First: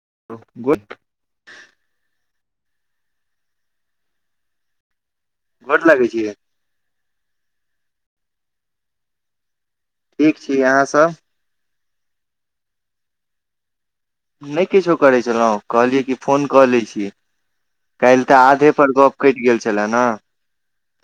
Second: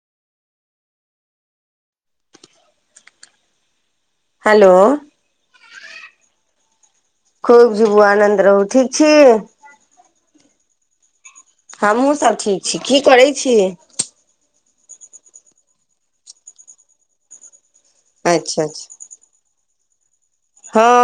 [unintelligible] हलो गोर लागैइ छी खूब जीबू आनन्द रहू ठीक छी ठीक छी अहाँस हमहुं सब ठीक छी की करैय छी नहि किछो करैइ छलहुँ कहलियै कि फोन कऽ लैइ छीअइ काल्हि तऽ अच्छा आधे अच्छा पर गप कटि गेल छला न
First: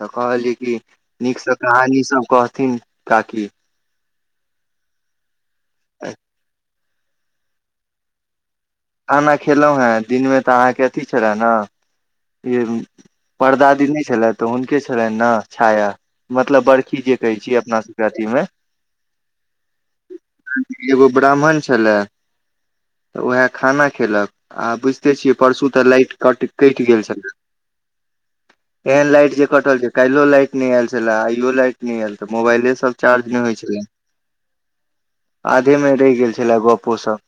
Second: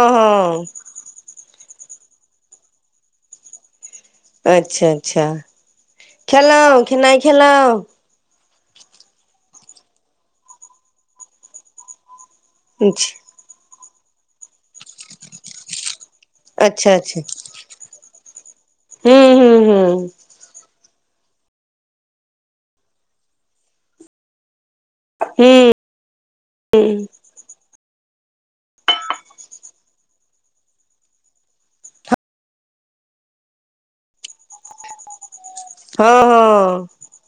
तऽ कहलियै हँ कि नीकसँ कहानी सब कहथिन काकी अच्छा अच्छा खेलौं खेनाइ खेलौ खाना खेलौं हेँ दिनमे तऽ अहाँके अथी छला न ई परदा दी नहि छला तऽ हुनके छलैनि न छाया मतलब अच्छा बरखी जे अच्छा कहैइ छी अपना सबके अथी में हूँ हूँ हूँ एगो ब्राह्मण छलए तऽ उएह खाना खेलक आ बुझिते छियैइ परसू हूँ तऽ लाइट कट कटि गेल हूँ छलेइ एहन लाइट जे कटल छैइ काल्हि लाइट न आयल छला आइयो लाइट नई आयल त मोबाइले सब चार्ज ने होय छला आधे में रहि गेल छला गप्पो सब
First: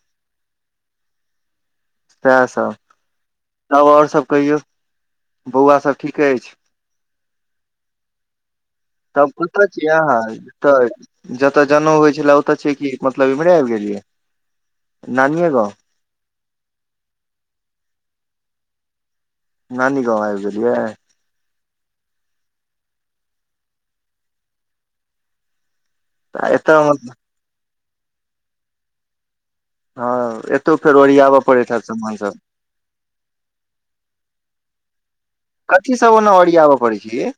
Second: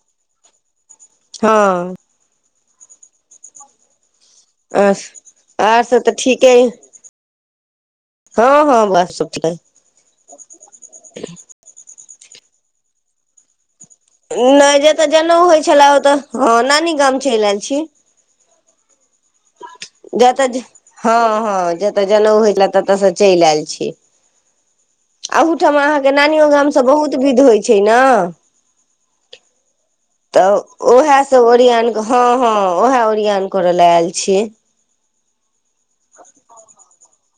हँअ् सएह सब तब और सभ कहियौ हँ आर बौआसभ सब तऽ ठीक ठीके अछि हँ हँ बस सब तब ठीके कतऽ छिय अहाँ तऽ जतऽ जनेउ होइ छै छलै ओत छियै कि मतलब एम्हरे आइब गेलियै नहि जतय जनेउ नानीये होइ गाँव छलए ओतऽ हँ नानी गाम चलि आयल छी नानी गाँव जत आबि ज गेलियै हँ हँ जत जनउ होइ छलै तत स चलि आयल छी आँहुठाम अहाँ के नानियो आ गाम एतऽ स बहुत विध होइ छै न हँ तऽ एतौ फेर ओरियाबऽ उएहसभ पड़ैत हैत ओरियान सामान हँ सब हँ उएह ओरियान करय ल आयल छी कथी सब ओना ओरिआबऽ पड़ै छै ये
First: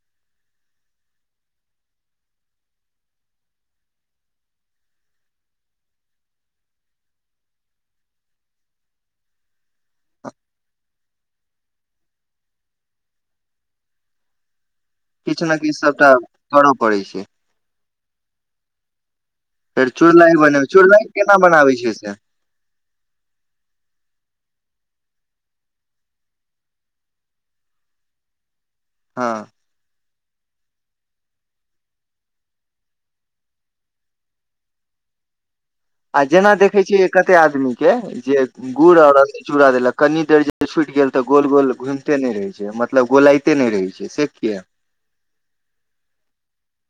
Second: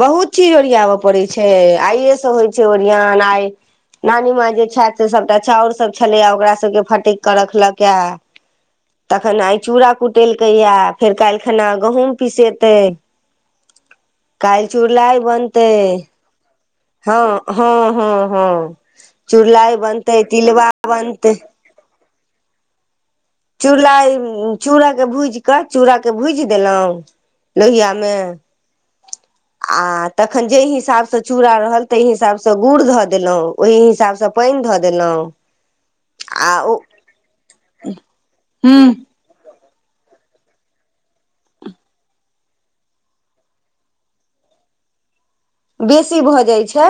बहुत चीज ओरियाब पड़ैत छै आइेसँ होइ छै ओरियान आइ नानी माय जे छथि से सभटा चाउर सभ छलैए ओकरा सभके फटकि कऽ रखलक ऐ तखन आइ चूड़ा कुटेलकैया फेर काल्हि खना गहुंम पिसेतै [inaudible] चुड़लाई किछु ने बनतै किछु सबटा करऽ पड़ै छै हँ हँ हँ हँ चुड़लाइ बनतै तिलबा बनतै नाबै छियै से चूड़लाइ चूड़ाके भूजि कऽ चूड़ाके भूजि देलहुँ लोहिआमे हँ आ तखन जाहि हिसाब स चूड़ा रहल ताहि हिसाब से गुड़ धऽ देलहुॅं ओहि हिसाब स पानि धऽ देलहुॅं त आ जेना देखै छियै कते आदमी के जे गुड़ और चूरा देलक कनि देर जे छुटि गेल तऽ गोल गोल घुमिते नहि रहै छै मतलब गोलाइते नहि रहै छै से किया [inaudible] बेसी भऽ जाइ छै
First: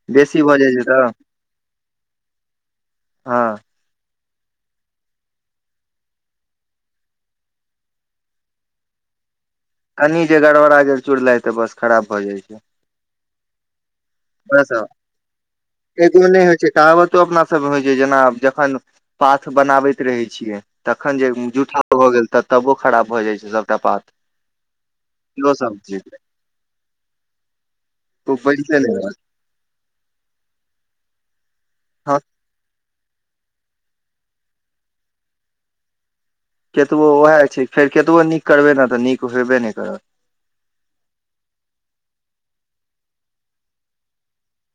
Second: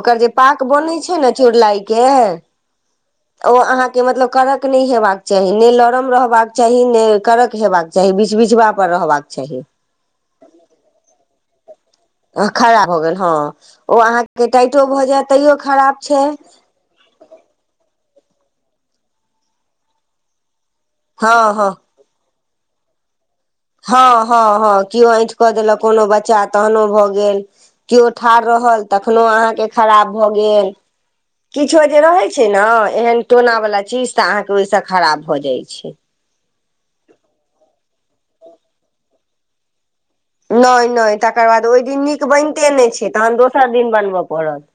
ओकर जे बेसी भऽ पाक जाइ बनै तऽ छै ने चुड़लाइ के हँ ओ अहाँके मतलब कड़क नहि हेबाक चाही नै लरम रहबाक चाही नय कड़क हेबाक चाही बिचबीचबा पर रहबाक चाही कनि जे गड़बड़ा गेल चुड़लाइ तऽ बस खराब भऽ जाइ छै खड़ा हो गेल हँ ओ अहाँ के बस टाइटो भऽ जाय तैयो खराब छै एगो नहि होइ कहावतो अपना सबमे होइ छै जेना जखन पाथ बनाबैत रहै छियै तखन जे हँ हँ जूठा भए गेल तऽ तबो खराब भ जाइ छै सभटा पात हँ हँ हँ केओ ऐंठ कऽ इहो सब देलक चीज कोनो बच्चा तहनो भऽ गेल केओ ओ ठार बनिते रहल नहि रहत तखनो अहाँके के खराब भऽ गेल किछो जे हँ रहै छै न एहन टोना वला चीज तऽ अहाँके ओहिसँ खराब भऽ जाइ छै केतबो उएह छै फेर केतबो नीक करबै न तऽ नीक होयबे नहि करत नहि नहि तकर बाद ओहि दिन नीक बनिते नहि छै तहन दोसर दिन बनबय पड़त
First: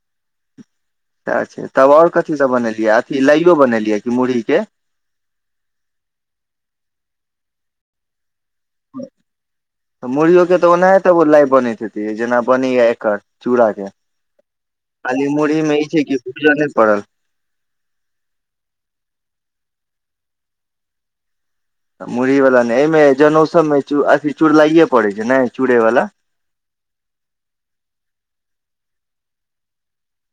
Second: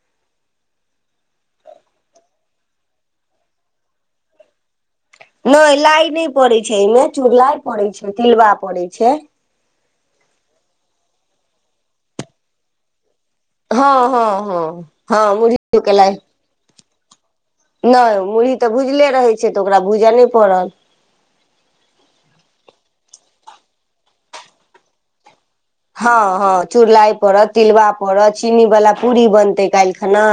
[inaudible] अच्छा तब और कथीसभ बनेलियै अथी लाइयो बनेलियै कि मुरही के नहि लाइ नहि पड़ै छै एहिमे चूड़लाइ पड़े छै तिलबा पड़ै छै मुरहियो के तऽ ओनाहे तब लाइ बनैत हेतै जेना बनैया एकर चूड़ा के हँ हँ हँ हँ खाली मुरही मे मुरहीयो ई के छै लाइ कि भुजय नहि पड़ल नहि मुरही तऽ भुजले रहै छै तऽ ओकरा भूजय नहि पड़ल मुरही वला नहि एहिमे जनौसममे अथि चुड़लाइए पड़ैत छै ने चूड़े वाला हँ हँ चुड़लाइ पड़त तिलबा पड़त चीनी बाला पूरी बनतै काल्हि खना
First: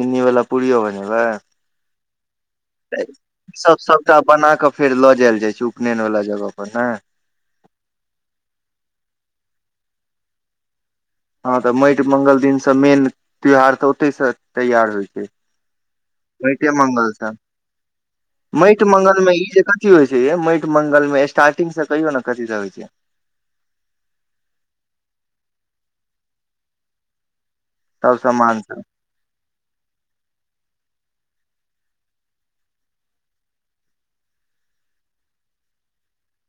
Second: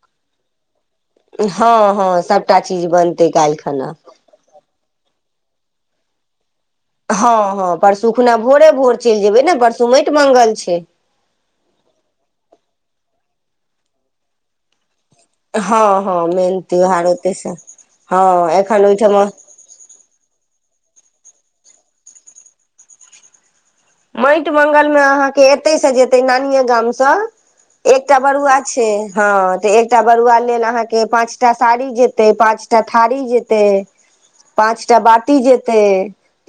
चिन्नीवला पुड़ियो बन बै हँ हँ सभटा चीज बनतै काल्हि ई सब खना सबटा बना कऽ फेर लऽ जायल जाइ छै मेनवला जगह पर ने हँ हँ परसू खुना भोरे भोर चलि जेबै ने परसू माटि मंगल छै हँ तऽ माटि मंगल दिनसँ मेन त्यौहार तऽ ओतहिसँ तैयार होइत छै हँ हँ मेन माटिये मंगल त्यहारारो सँ तेस माटि मंगल मे ई जे कथी होइ छै माटि मंगलमे स्टार्टिंग से कहिय ने कथी रहय छै माटि मङ्गलमे अहाँके एतै से जेतै नानिे गामसँ एक सब बरुआ सामान सब छै हँ तऽ एक बर लेलहाँके के पाँचटा साड़ी जेतै पाँचटा थारी जेतय पाँचटा बटी जेत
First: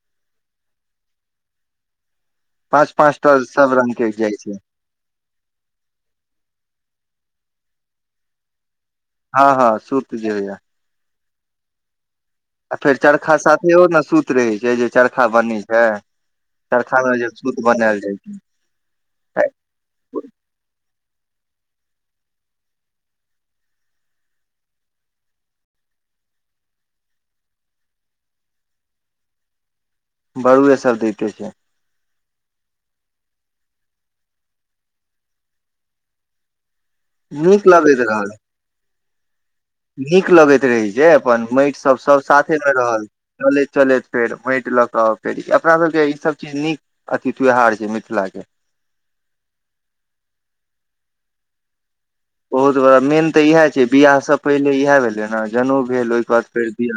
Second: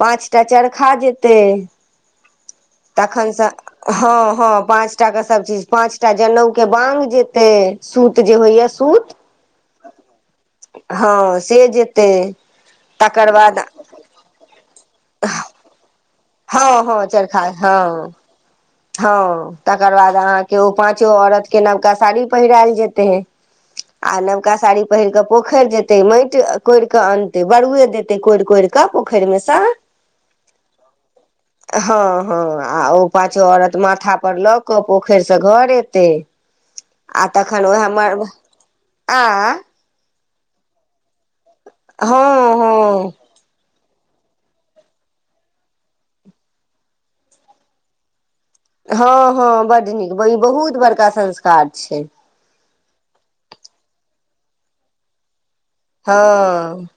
पाँचटा चरखा जेतय पाँच पाँच तखन टा सब रंग के जाइ हँ हँ छै पाँचटा के सभ चीज पाँचटा जनउ के बाग जेते सूत जे होइया सूत हँ हँ सूत जे भैया हँ से जेतै आ फेर तकर चरखा बाद साथे ओ ने सुत रहै छै जे चरखा बनी छै हँ हँ सरखामे जे चरखा सूत बनायल हँ जाइ छै हँ तकर बाद अहाँके ओ पाँचो औरतके नवका साड़ी पहिरायल जेतय है आ नवका साड़ी पहिर के पोखरि जेते माटि कोरि कऽ अनते बरुए देते कोरि कोरि क का पोखरिमे सा बरुए सरदैटे छै हँ आ ओ पाछो औरत माथा पर लऽ कऽ पोखरि से घर एतैय आ तखन नीक उएह लगैत मर रहल आ नीक लगैत रहै जे अपन माटि सब सब हँ साथे मे रहल हँ चलैत चलैत फेर माटि लऽ कऽउ फेर अपनासभके ईसभ चीज नीक अथी त्यौहार छै मिथिलाके हँ हँ बड नीक ई बहुत बड़का संस्कार छै बहुत बड़ा मेन तऽ इएह छै बिियाह से पहिले इएह भेलै ने भेलहि एक बाद फेर हँ द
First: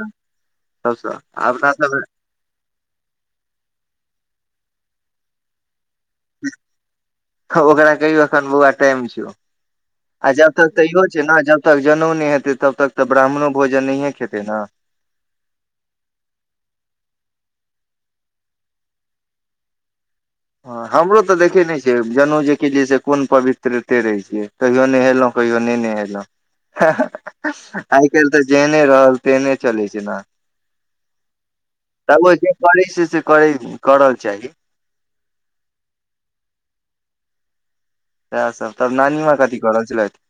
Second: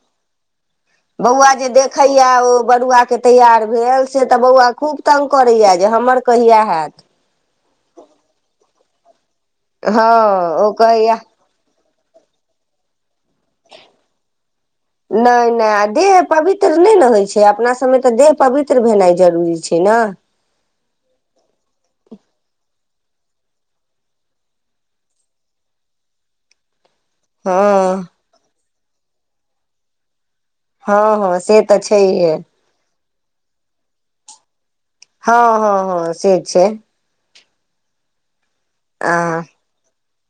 बौआ जे देखैया ओ बरुआके तैयार भेल से तऽ बौआ खूब तंग करैया जे हमर कहिया हैत छ हँ आ जब तक ओ तऽ इहो कहैया छै ने जब तक जनेउनी हेतैय तब तक तऽ ब्राह्मणो भोजन नहिये खेतै ने नहि नहि आ देह पवित्र नहि ने होइ छै अपना य तऽ देह पवित्र भेनाइ जरूरी छै ने ह हमरो तऽ देखे नइ छै जनेउ जेकि जे से कोन पवित्रते रहै छियै कहियो नहेलहुँ कहियो ने नहेलहुँ हँ आइ काल्हि तऽ जेहने रहल तेहने चलै छै ने हँ हँ से तऽ तब छैहे ओ जे करै छै से करै करल चाही हँ हँ हँ से छै तैस त नान म कथी करर च लैत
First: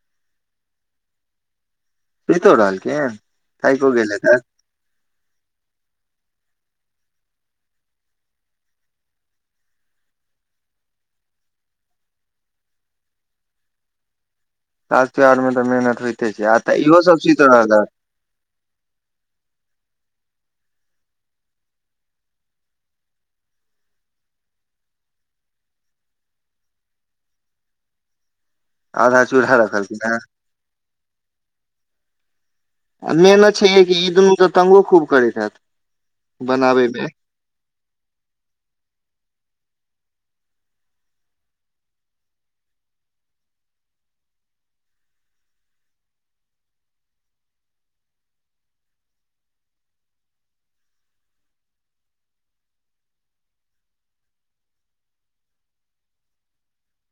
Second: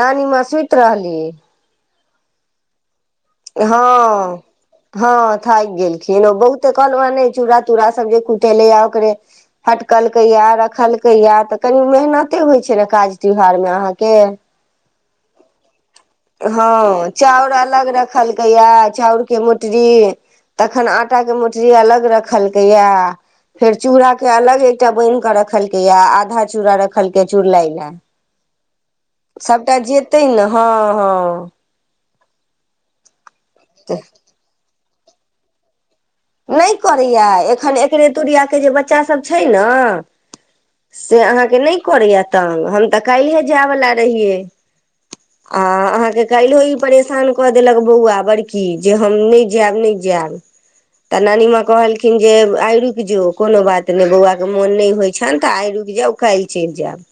नानीमे सुति रहली सीतोड अलके हँ हँ थाकि गेलखिन ओ बहुते कहल चूड़ तूड़ा सब जे कुटेले या ओकर फटकलकै या रखलकै या तऽ कनि मेहन केनाते होइ छै ने काज त्योहार मे अहाँके सा त्यौहार मे तऽ मेहनत होइते छै आ तऽ इहो हँ सब सुति चाउर रहल अलग रखलकै यए चाउरके मोटरी तखन आटाके मोटरी अलग रखलकैए फेर चूड़ाके अलग एकटा बाइन्ध कऽ रखलकै या आधा चूड़ा रखलकै चुड़लाइ लए आधा चूल्हा सभटा रखलखिन हेँ जेतै न हँ हँ आ मेहनत छइहे कि ई दुनू तऽ तंगो खूब करैत हैत नहि बनाबे मे करैया एखन एकरे तुरिये जे बच्चासभ छै न से अहाँके नहि करैए तंग हम तऽ काइले जायवला रहियै आ अहाँके काल्हो ई परेशान कऽ देलक बौआ बड़की जे हम नइ जैब नइ जैब तऽ नानी माँ कहलखिन जे आइ रुकि जो कोनो बात नहि बौआ के मन नइ होइन छैन तऽ आइ रुकि जाउ काइल चैल जैब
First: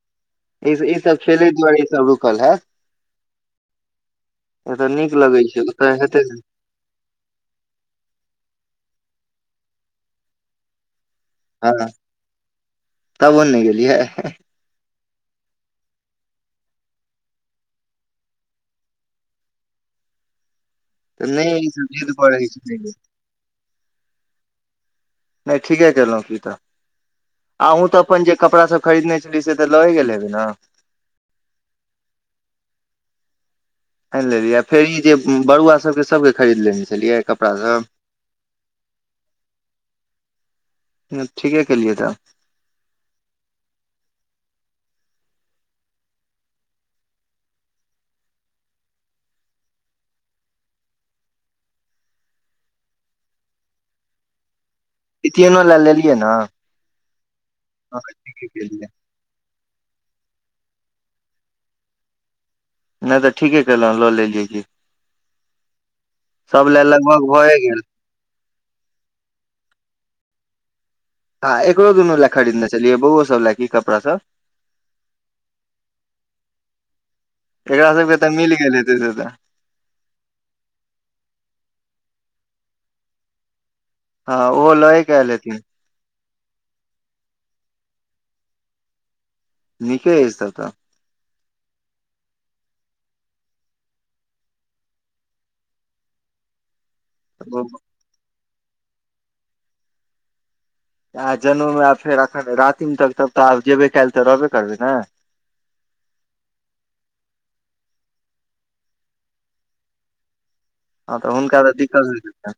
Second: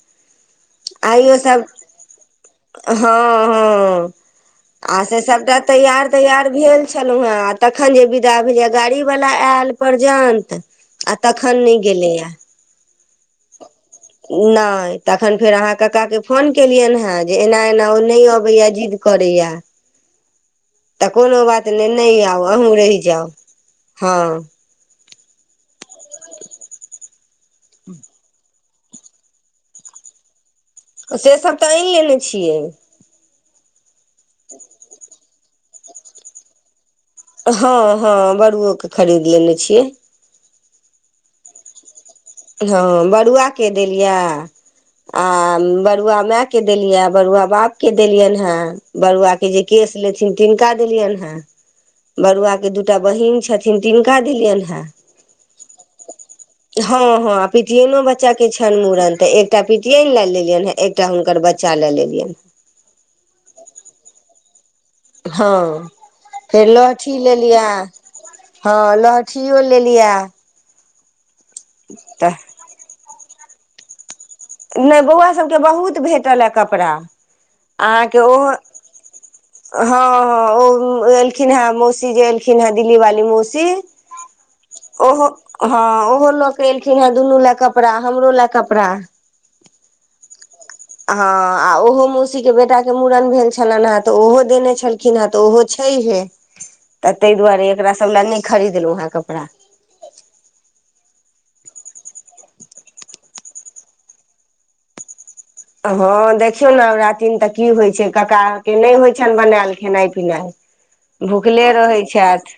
इ स ई सब खेले दुुआरे सब रुकल हैत हँ हँ एतऽ आ नीक से लगे सभटा छै ओतऽ तैयार हेते तैयार भेल छलहुँ ह आ तखन जे विदा भेलै ह गाड़ी वला आयल प्रजंत आ तखन नई हँ गेलेया तबो नहि गेलियै नई तखन फेर अहाँ कक्का के फोन केलियनि हेँ जे एना एना ओ नहि अबैए जिद्द करै य तऽ कोनो नहि बात ई नई सब नई जिद करै आउ अहूँ छै रहि जाउ हँ नई ठीके कलहुँ की तऽ अहूँ तऽ अपन जे कपड़ा सब खरीदने छलही से तऽ लय गेल हेबय न से सब तऽ आइन लेने छियै आनि लेली फेर ई जे बरुआ सबके सभके खरीद लेली हँअ् हँअ् बड़ुओके खरीद लेने छियै ठीके केलियए तऽ हँअ बरुआके देलये आ बरुआ माय के देलियै बरुआ बाप के देलियनि ह बरुआ के जे के लेथिन किनका देलियैन ह बरुआ के दूटा बहीन छथिन तिनका देलियनि ह पितिआइनो लए लेलियै न हँ हँ पितिआइनो बच्चा के केलियै छैनि मुड़न ते एकटा पितिआइनल ले एकटा हुनकर बच्चा ल लेलियैन नई तऽ ठीके कैलहु ल लेलिए की हँ सभ फेर लए लहठी लगभग भए लेलियै गेल हँ लहठियो लेलियै हँ एकरो दुनू लए तऽ खरीदने छलियै बौओ सब ल की कपड़ा सब नई बौआ सबके बहुत भेटल ऐ कपड़ा एकरा सबके अहाँके तऽ ओहो मिल गेल हेतै से तऽ हँअ् हँअ् ओ एलखिन ह मौसी जे एलखिन ह दिल्ली वाली मौसी हँ ओहो लए के ओहो आयल हेथिन हँअ् ओहो लक एलखिन ह दुनू लए कऽ कपड़ा हमरो लए कपड़ा नीके अइछ तब तऽ हँ आ ओहो मौसीके बेटाके मूड़न भेल छलनि ह तऽ ओहो देने छलखिन ह तऽ ओहो छै छई हे [inaudible] तऽ तई दुआरे एकरा सब ल नई खरीदलहु ह कपड़ा आ जनउमे आब फेर एखन रातिमे तक तब तऽ आब जेबे काइल तऽ रहबे करबै न हँ देखियौ ने रातिमे तऽ की होइ छै कक्का नई होइ छैनि बनैयल खेनाइ पिनाइ हँ तऽ हुनका भुखले तऽ रहै दिक्कत होइत छथि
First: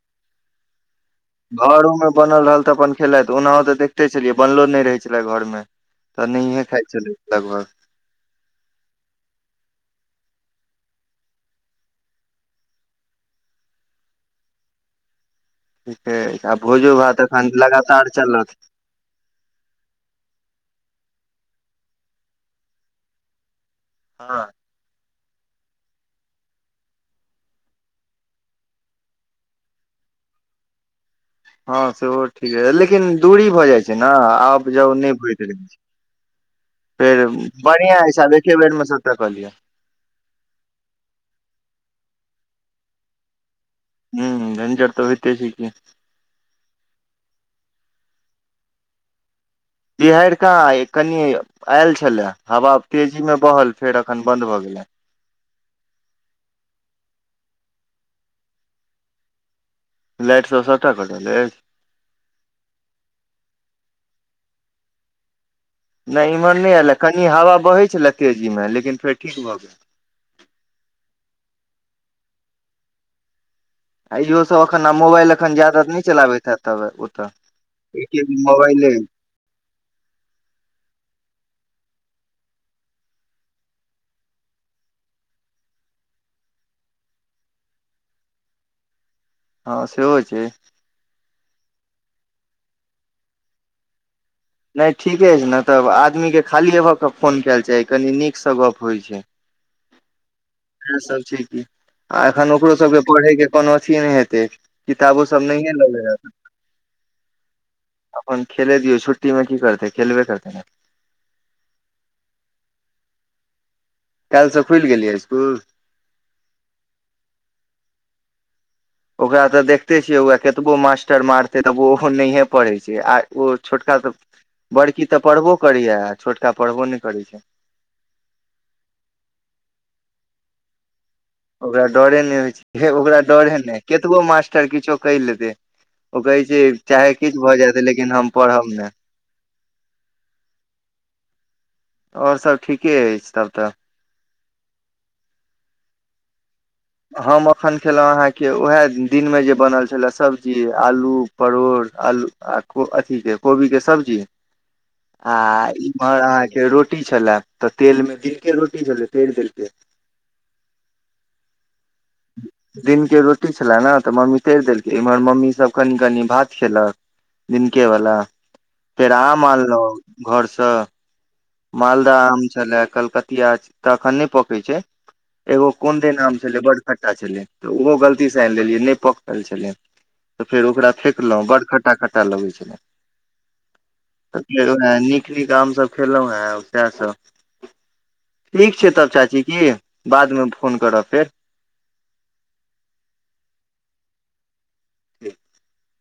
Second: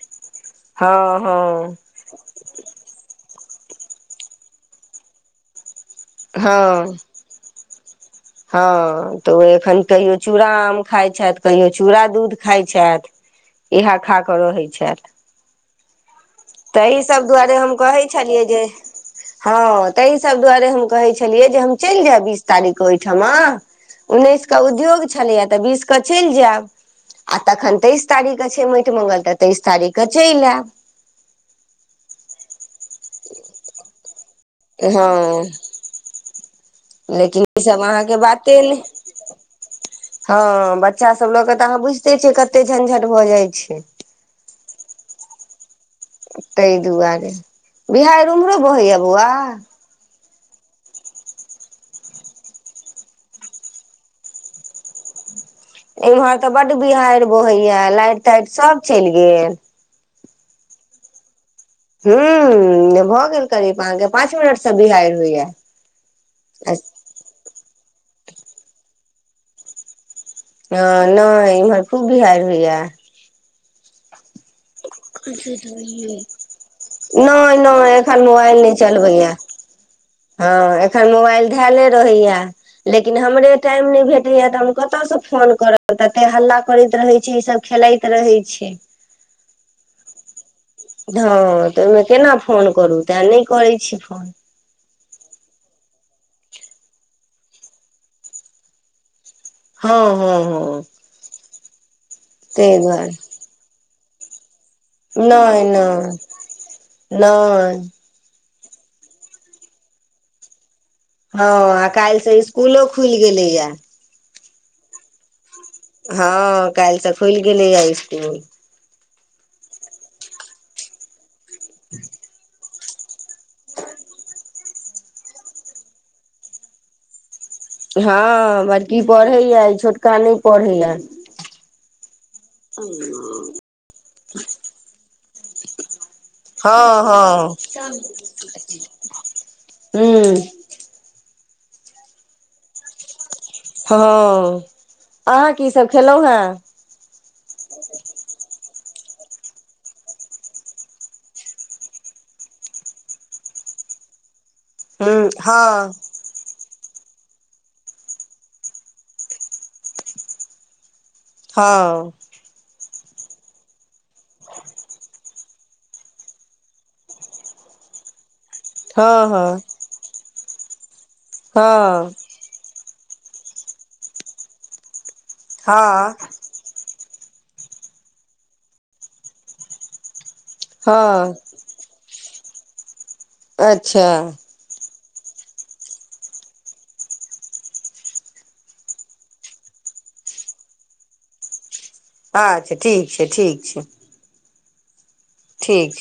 हँ हँ घरो मे बनल रहल तऽ अपन खेलइत तऽ ओनाहो तऽ देखिते छलियै बनलो नई रहै छलै घर मे तऽ नहिहे खाइत छलैथ लगभग हँअ तऽ ओ एखन कहियो चूड़ा आम खाइ छैथ कहियो चूड़ा दूध खाइत छैथ इ हा खा कऽ रहैत छे ठीके अछि आ भोजो तहि भात सब एखन दुआरे हम कहैइ लगातार छलियै चलत जे हँअ तहि सब दुआरे हम कहैइ छलिऐ जे हम बीस तारिख के ओहिठामा हँ उन्नीस के उद्योग छलैया तऽ बीस कऽ चलि जायब आ तखन तेइस तारीखके छै माटि म्ंगल तऽ तेइस तारीखके चलि आयब हँअ् सेहो ठीक लेकिन दूरी भऽ जाइ छैय ना आब जाउ नई होइत हँ रहै छय फेर लेकिन ईसभ बढ़ियाँ हइस एके बेर में सभ टाऽ कलिअ हँअ् बच्चा सब लऽ के तऽ अहाँ बुझिते छियै कते झंझट भऽ जाइ छैइ ह झञजर तऽ होइते छै कि ताहि दुआरे बिहार उम्हरो बहैय बौआ बिहरिका कनि आयल छलए हवा तेजी मे बहल फेर अखन बंन्द भऽ गेलै ह एमहर तऽ बड्ड बिहाड़ि बोहैया लाइि ताइटि सब चलि गेल लाट सए सठ कट ल ह भऽ गेल करीब अहाँके पाँच मिनट से बिहाड़ि होइया नहि इम्हर नहि आयलए कनि हवा बहैत छलए तेजीमे लेकिन फेर ठीक भऽ गेल ह नहि इमहर खूब बिहारड़ होइया आइ दस एखन मोबाइल एखन जादा नहि चलाबैत हे तब ओतऽ नहि नहि एक एखन मोबाइल नहि मोबाइले ह चलबैया हँ एखन मोबाइल धले रहैया लेकिन हमरे टाइम नहि भेटैया तऽ हम कतयसँ फोन करब तते हल्ला करैत रहै छै ई सब खेलइत रहय छै हँ सेहो छै हँ तऽ ओहिमे केना फोन करू तैँ नहि करैत छी फोन नहि ठीके छै ने तब आदमी के खाली ए भ के फोन केयल चाही कनी नीक से गप होइ छै हँ हँ हँ इएह सब छै कि आ एखन ओकरो ताहि सबके दुआरे पढ़ैके कोनो अथी नहि हेतै किताबो सब नहि नहि नहिए ले रह नहि अपन खेले रियौ छुट्टीमे की करतै खेलबे करतै नय हँ आ काल् से इसकुलो खुलि गेलैया काल्हि से खुलि गेलियै इसकुल हँ काल्हि तऽ खुलि गेलैए इसकुल ओकरा तऽ देखते छियै कतबो मास्टर मारते तऽ ओहो नहिे पढ़ै छै आ ओ छोटका तऽ बड़की तऽ पढ़बो करैए आ छोटका पढ़बो नहि करैत छै हँ बड़की पढ़ैया छोटका नहि पढ़ैया ओकरा डरे नहि होइ छै ओकरा डरे नहि कतबो मास्टर किछो कहि लेतै ओ कहै छै हँ चाहे किछु हँ भऽ जायत लेकिन हम पढ़ब ने हँ आओर सब ठीके अछि तब तऽ हँ अहाँ कीसभ खेलहुँ हेँ अखन खेलहुँ अहाँके उएह दिनमे जे बनल छलए सब्जी आलू परोड़ आलू आ ह रोटी छल तऽ तेलमे द रोटी छल तेल देलके हँ दिन के रोटी छले ने तऽ मम्मी तैर देलकै इम्हर मम्मी सब कनि कनि भात खेलक नन। कवला हँ फेर आम हँ आनलहु घरसँ हँ हँ मालदह आम छलय कलकतिया तखन नहि पकै छै एगो कोन दे हँ नाम छल ब छलै तऽ ओहो गलतीसँ आनिि लेलियै नहि पकड़ल छलै तऽ फेर ओकरा हँ फेकलहुँ बड़ खटटा खटटा लगै छल अच्छा तऽ फेर नीक ीक आमसभ खेलहुॅं हें सएह सब ठीक छै तब चाची की बादमे फोन करब फेर अच्छा ठीक छै ठीक छै ठीक